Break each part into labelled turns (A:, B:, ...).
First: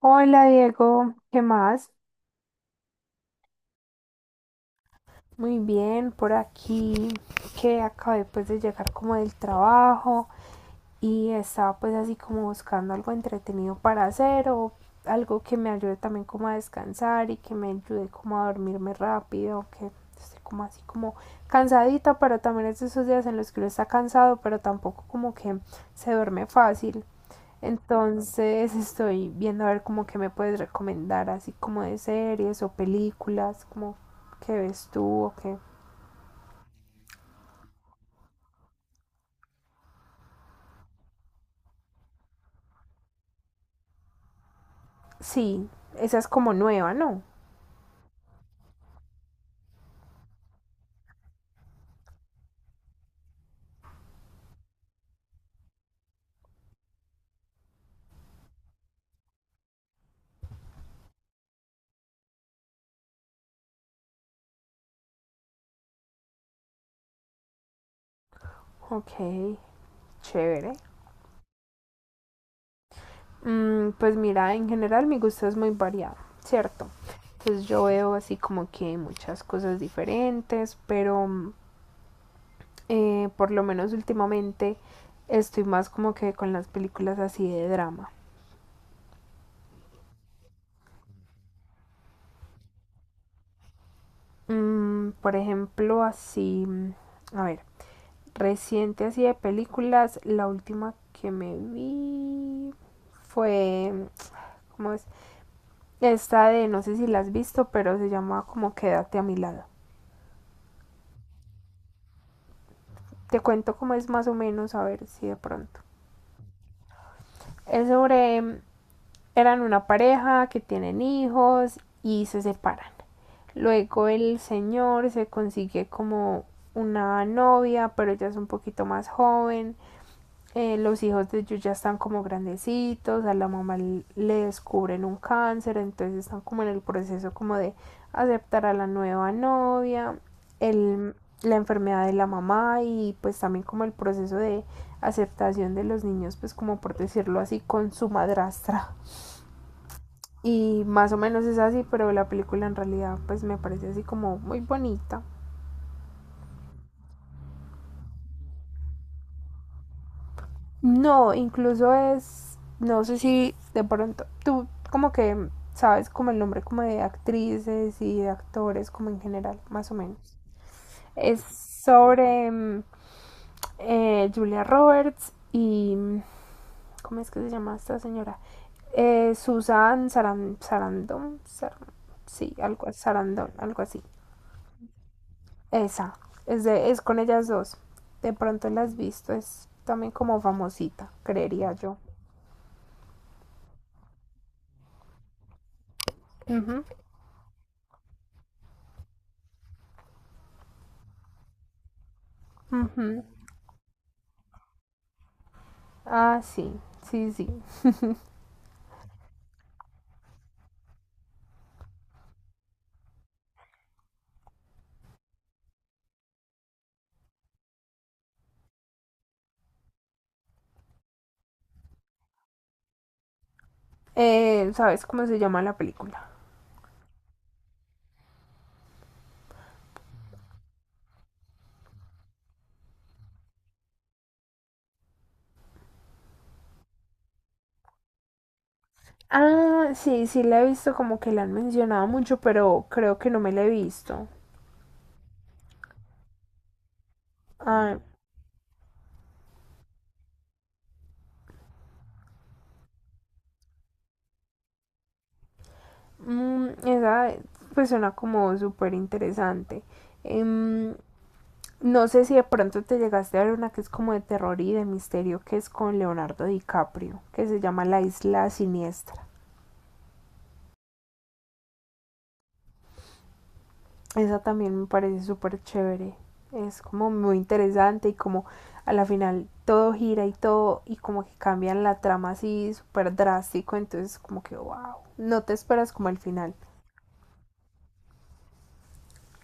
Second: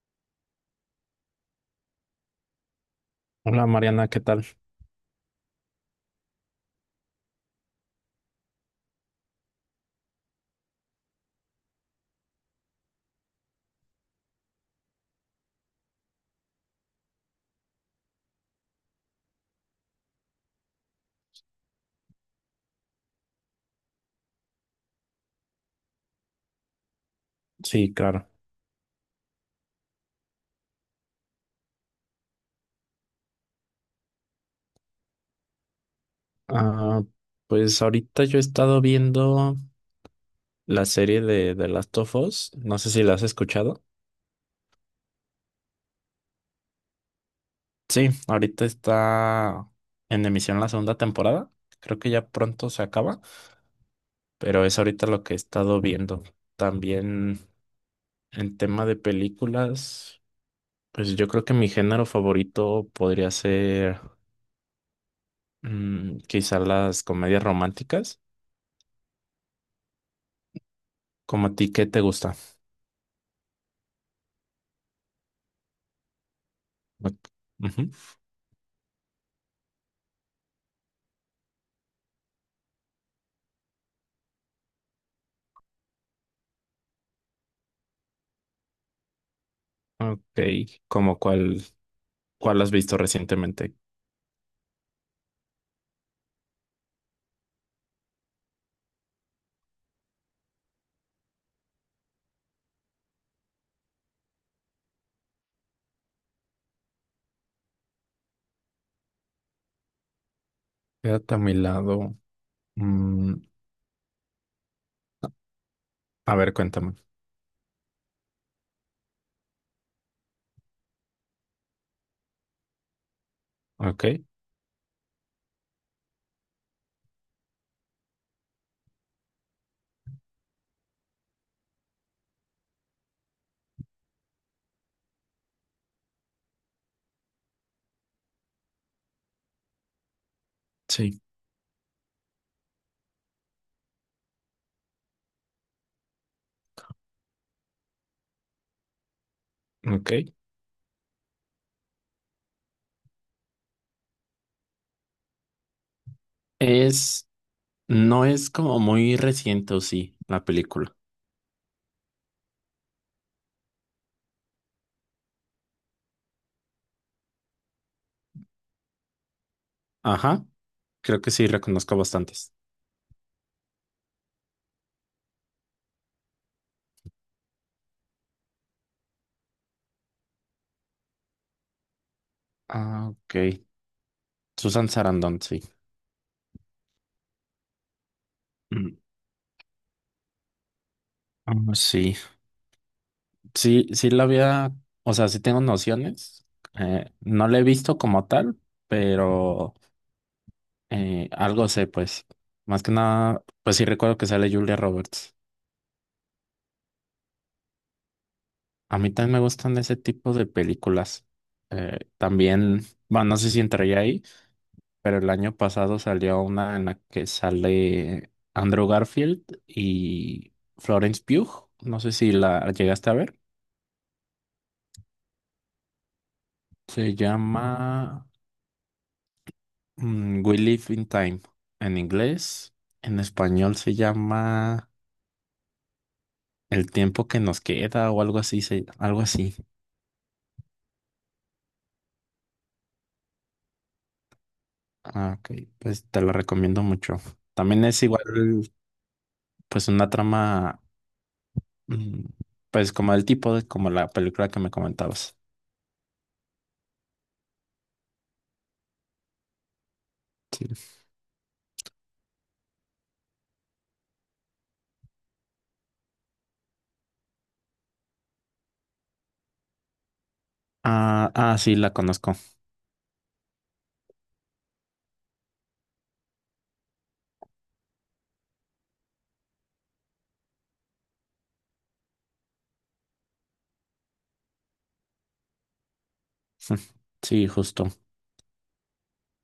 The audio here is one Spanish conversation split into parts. A: Hola Diego, ¿qué más?
B: Hola Mariana, ¿qué tal?
A: Muy bien, por aquí que acabé pues de llegar como del trabajo y estaba pues así como buscando algo entretenido para hacer o algo que me ayude también como a descansar y que me ayude como a dormirme rápido, que estoy como así como cansadita, pero también es de esos días en los que uno está cansado, pero tampoco como que se duerme fácil.
B: Sí, claro.
A: Entonces estoy viendo a ver como que me puedes recomendar, así como de series o películas, como que ves tú o qué.
B: Ah, pues ahorita yo he estado viendo la serie de Last of Us. No sé si la has escuchado.
A: Sí, esa es como nueva, ¿no?
B: Sí, ahorita está en emisión la segunda temporada. Creo que ya pronto se acaba, pero es ahorita lo que he estado viendo. También en tema de películas, pues yo creo que mi género favorito podría ser quizá las comedias románticas.
A: Ok, chévere.
B: ¿Como a ti qué te gusta?
A: Pues mira, en general mi gusto es muy variado, ¿cierto?
B: Ok.
A: Entonces yo
B: Ujú.
A: veo así como que muchas cosas diferentes, pero por lo menos últimamente estoy más como que con las películas así de drama.
B: Ok, como cuál, ¿cuál has visto recientemente?
A: Por ejemplo, así, a ver, reciente así de películas, la última que me vi fue, ¿cómo es? Esta de, no sé si la has visto, pero se llama como Quédate a mi lado.
B: Quédate a mi lado. Mm,
A: Te cuento cómo es más o menos, a ver si de pronto.
B: a ver, cuéntame.
A: Es sobre, eran una pareja que tienen hijos y se separan.
B: Ok,
A: Luego el señor se consigue como una novia, pero ella es un poquito más joven los hijos de ellos ya están como grandecitos, a la mamá le descubren un cáncer, entonces están como en el proceso como de aceptar a la nueva novia, el,
B: sí,
A: la enfermedad de la mamá y pues también como el proceso de aceptación de los niños, pues como por decirlo así, con su madrastra.
B: ok.
A: Y más o menos es así, pero la película en realidad pues me parece así como muy bonita.
B: Es, ¿no es como muy reciente, o sí, la película?
A: No, incluso es, no sé si de pronto, tú como que sabes como el nombre como de actrices y de actores como en general, más o menos.
B: Ajá, creo que
A: Es
B: sí, reconozco
A: sobre
B: bastantes.
A: Julia Roberts y, ¿cómo es que se llama esta señora? Susan Sarandon, sí, algo,
B: Ah, ok.
A: Sarandon, algo así.
B: Susan Sarandon, sí.
A: Esa, es, de, es con ellas dos. De pronto la has
B: Mm,
A: visto, es también como famosita,
B: ah,
A: creería yo.
B: sí, sí la había, o sea, sí tengo nociones.
A: Ujú.
B: No la he visto como tal, pero... algo sé, pues. Más que
A: Ujú.
B: nada, pues sí recuerdo que sale Julia Roberts.
A: Ah, sí, sí, sí.
B: A mí también me gustan ese tipo de películas. También, bueno, no sé si entraría ahí, pero el año pasado salió una en la que sale Andrew Garfield y Florence Pugh. No sé si la llegaste a ver.
A: ¿Sabes cómo se llama la película?
B: Se llama We Live in Time en inglés. En español se llama El tiempo que nos queda o algo así, se- algo así.
A: Ah, sí, sí la he visto, como que la han mencionado mucho, pero creo que no me la he visto.
B: Ah, ok, pues te lo recomiendo mucho. También
A: Ah,
B: es igual, pues una trama, mm, pues como del tipo de como la película que me comentabas.
A: esa pues suena como súper interesante.
B: Sí.
A: Em, no sé si de pronto te llegaste a ver una que es como de terror y de misterio, que es con Leonardo DiCaprio, que se llama La Isla Siniestra.
B: Ah, sí, la conozco.
A: Esa también me parece súper chévere. Es como muy interesante y como a la final todo gira y todo y como que cambian la trama así súper drástico. Entonces como que wow, no te esperas como el final.
B: Sí, justo.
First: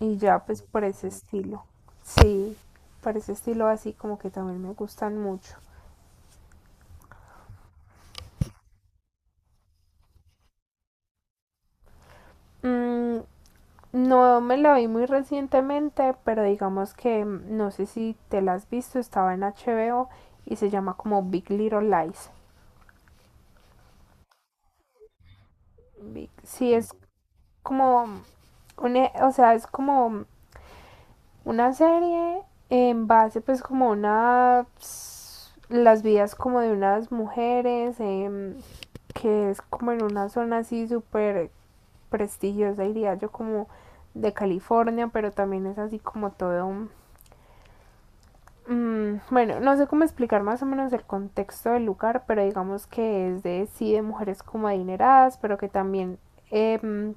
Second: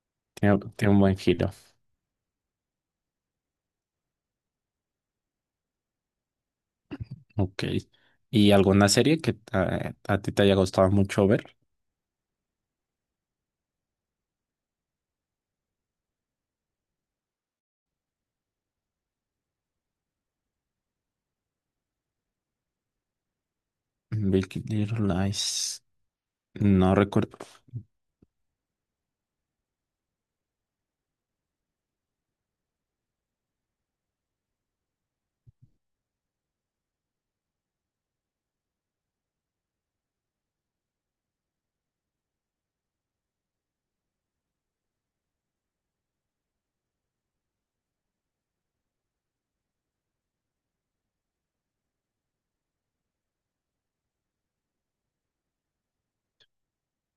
A: Y ya
B: Tiene,
A: pues por
B: tiene un
A: ese
B: buen giro.
A: estilo. Sí, por ese estilo así como que también me gustan mucho.
B: Ok. ¿Y alguna serie que a ti te haya gustado mucho ver?
A: Mm, no me la vi muy recientemente, pero digamos que no sé si te la has visto, estaba en HBO y se llama como Big Little Lies.
B: Big Little Lies.
A: Sí, es
B: No recuerdo.
A: como una, o sea, es como una serie en base pues como una las vidas como de unas mujeres que es como en una zona así súper prestigiosa diría yo como de California, pero también es así como todo bueno, no sé cómo explicar más o menos el contexto del lugar, pero digamos que es de sí de mujeres como adineradas, pero que también em,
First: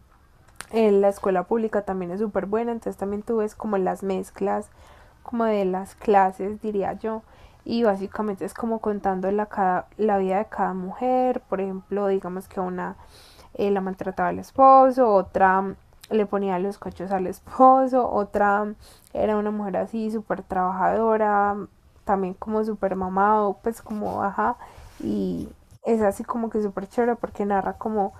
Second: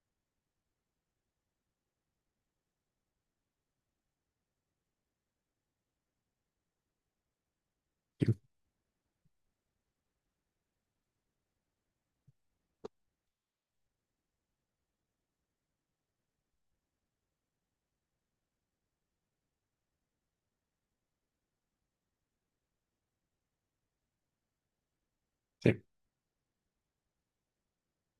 A: La escuela pública también es súper buena, entonces también tú ves como las mezclas, como de las clases, diría yo. Y básicamente es como contando la vida de cada mujer. Por ejemplo, digamos que una la maltrataba al esposo, otra le ponía los cochos al esposo, otra era una mujer así súper trabajadora, también como súper mamado, pues como ajá. Y
B: Sí.
A: es así como que súper chévere porque narra como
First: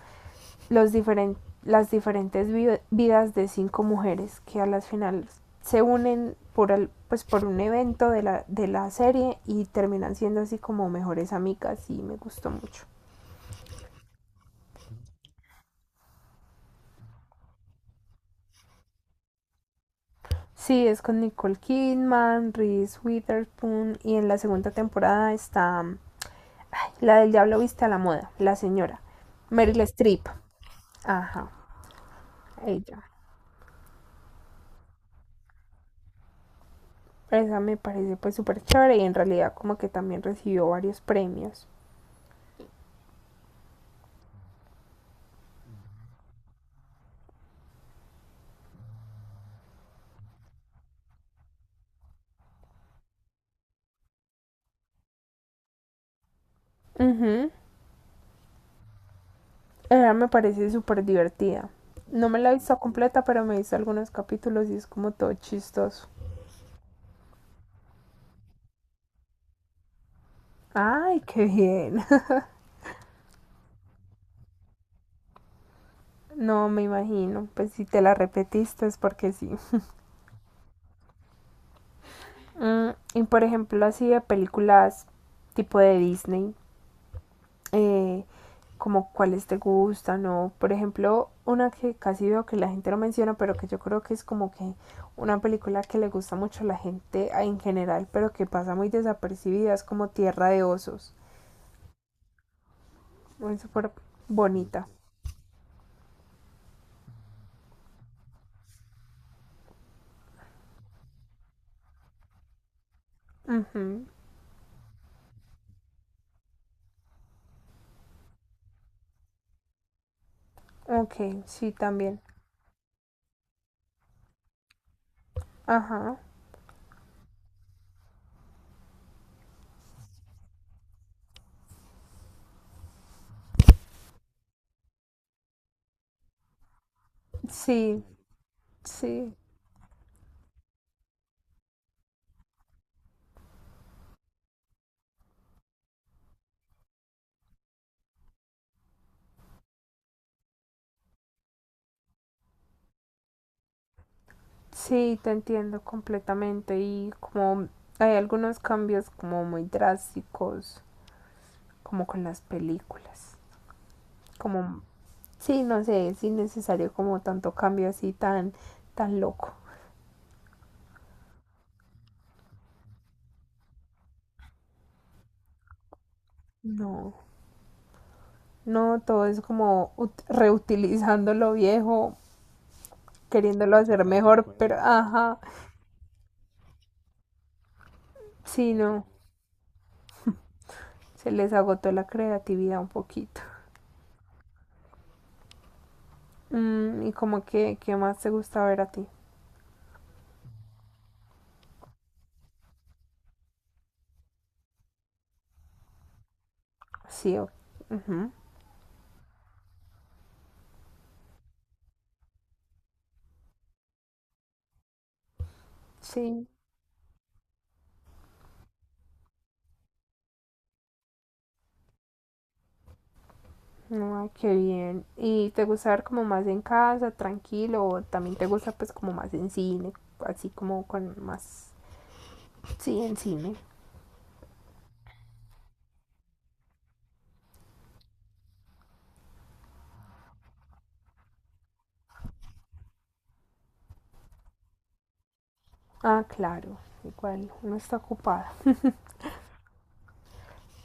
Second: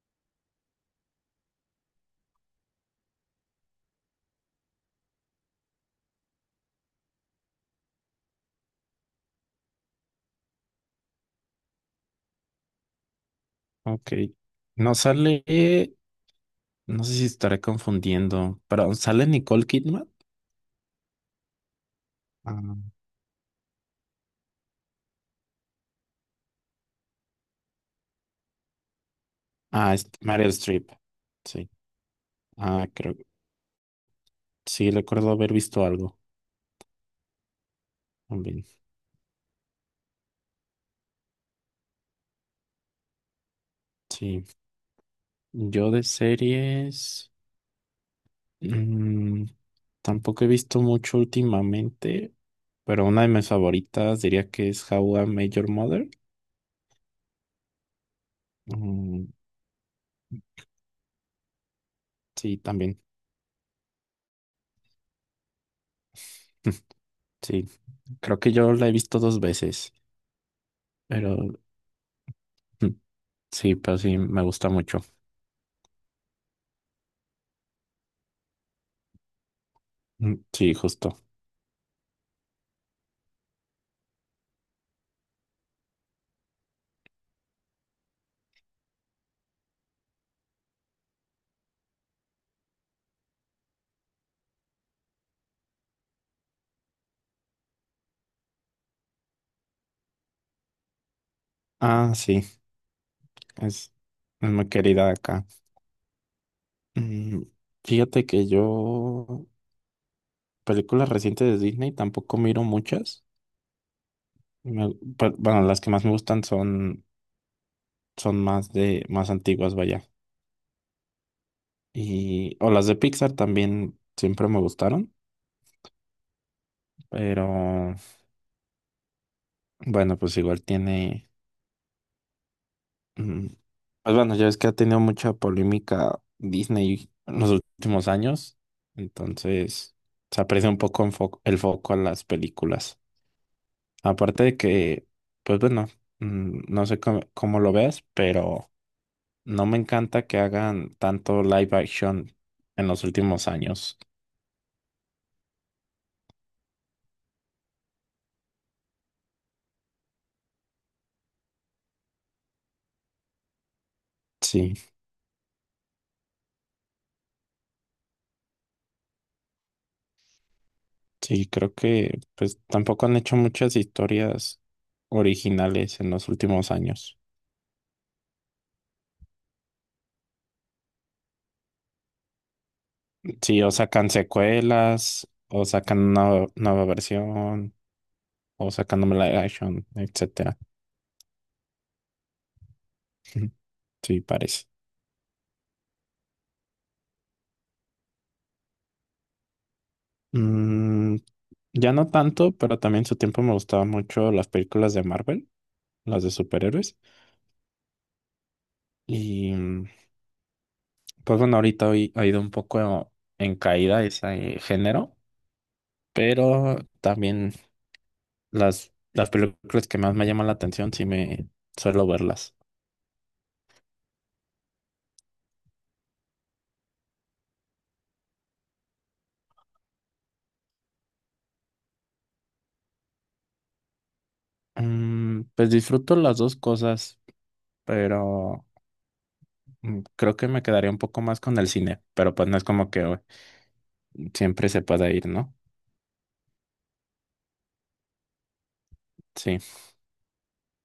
A: los diferen- las diferentes vidas de cinco mujeres que a las finales se unen por, pues por un evento de de la serie y terminan siendo así como mejores amigas y me gustó mucho.
B: Ok. No sale, no sé si estaré confundiendo, pero ¿sale Nicole Kidman?
A: Sí, es con Nicole Kidman,
B: Ah.
A: Reese Witherspoon y en la segunda temporada está ay, la del Diablo Viste a la Moda, la señora Meryl
B: Ah, es
A: Streep.
B: Meryl Streep.
A: Ajá,
B: Sí. Ah,
A: ella.
B: creo. Sí, recuerdo haber visto algo
A: Esa me parece pues súper
B: también.
A: chévere y en realidad como que también recibió varios premios.
B: Sí. Yo de series, mm, tampoco he visto mucho últimamente. Pero una de mis favoritas diría que es How I Met Your Mother.
A: Ujú.
B: Mm,
A: Ella me parece súper divertida. No me la he
B: sí,
A: visto
B: también.
A: completa, pero me he visto algunos capítulos y es como todo chistoso.
B: Sí. Creo que yo la he visto dos veces.
A: Ay, qué
B: Pero
A: bien.
B: mm, sí, pero sí, me gusta mucho.
A: No, me imagino. Pues si te la repetiste es porque sí.
B: Sí, justo.
A: Y por ejemplo, así de películas tipo de Disney, eh, como cuáles te gustan o, por ejemplo, una que casi veo que la gente no menciona, pero que yo creo que es como que una película que le gusta mucho a la gente en general, pero que pasa muy desapercibida, es como Tierra de Osos.
B: Ah, sí.
A: Es súper
B: Es, es muy
A: bonita.
B: querida acá. Mm, fíjate que yo películas recientes de Disney tampoco miro muchas.
A: Ujú.
B: Me- pe- bueno, las que más me gustan son, son más de, más antiguas, vaya.
A: Ok, sí, también.
B: Y, o las de Pixar también siempre me gustaron,
A: Ajá.
B: pero bueno, pues igual tiene, mm, pues bueno, ya es que ha tenido mucha polémica Disney en los
A: Sí,
B: últimos años,
A: sí,
B: entonces se aprecia un poco en fo- el foco a las películas. Aparte de que, pues bueno, no sé cómo, cómo lo veas, pero... No me encanta que hagan tanto live action en los últimos años.
A: sí, te entiendo completamente. Y como hay algunos cambios como muy drásticos, como con las películas.
B: Sí,
A: Como, sí, no sé, es innecesario como tanto cambio así tan, tan loco.
B: sí, creo que pues tampoco han hecho muchas historias originales en los últimos años.
A: No, no, todo es como reutilizando lo viejo,
B: Sí, o
A: queriéndolo hacer
B: sacan
A: mejor, pero
B: secuelas,
A: ajá,
B: o sacan una nueva versión, o
A: sí,
B: sacan
A: no.
B: un live action, etcétera.
A: Se les agotó la creatividad un poquito.
B: Sí, parece.
A: Y como que, ¿qué más te gusta ver a ti?
B: Mm, ya no tanto, pero también en su tiempo me gustaban mucho las películas de Marvel, las de superhéroes.
A: Sí, ujú,
B: Y pues bueno, ahorita hoy ha ido un poco en caída ese género,
A: sí,
B: pero también las películas que más me llaman la atención sí me suelo verlas.
A: ay, qué bien. ¿Y te gusta ver como más en casa, tranquilo, o también te gusta pues como más en cine, así como con más... Sí, en cine.
B: Mm, pues disfruto las dos cosas, pero creo que me quedaría un poco más con el cine, pero pues no es como que siempre se pueda ir, ¿no?
A: Ah, claro, igual, uno está ocupado.
B: Sí,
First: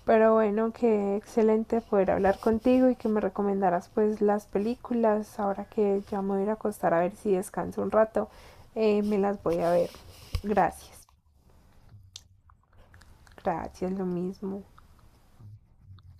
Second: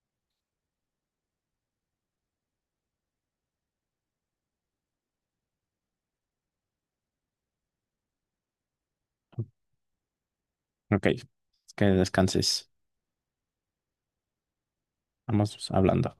A: Pero bueno, qué excelente poder hablar contigo y que me recomendaras pues las películas. Ahora que ya me voy a ir a acostar a ver si descanso un rato, me las voy a ver. Gracias.
B: ok, que descanses.
A: Gracias, lo mismo.
B: Vamos hablando.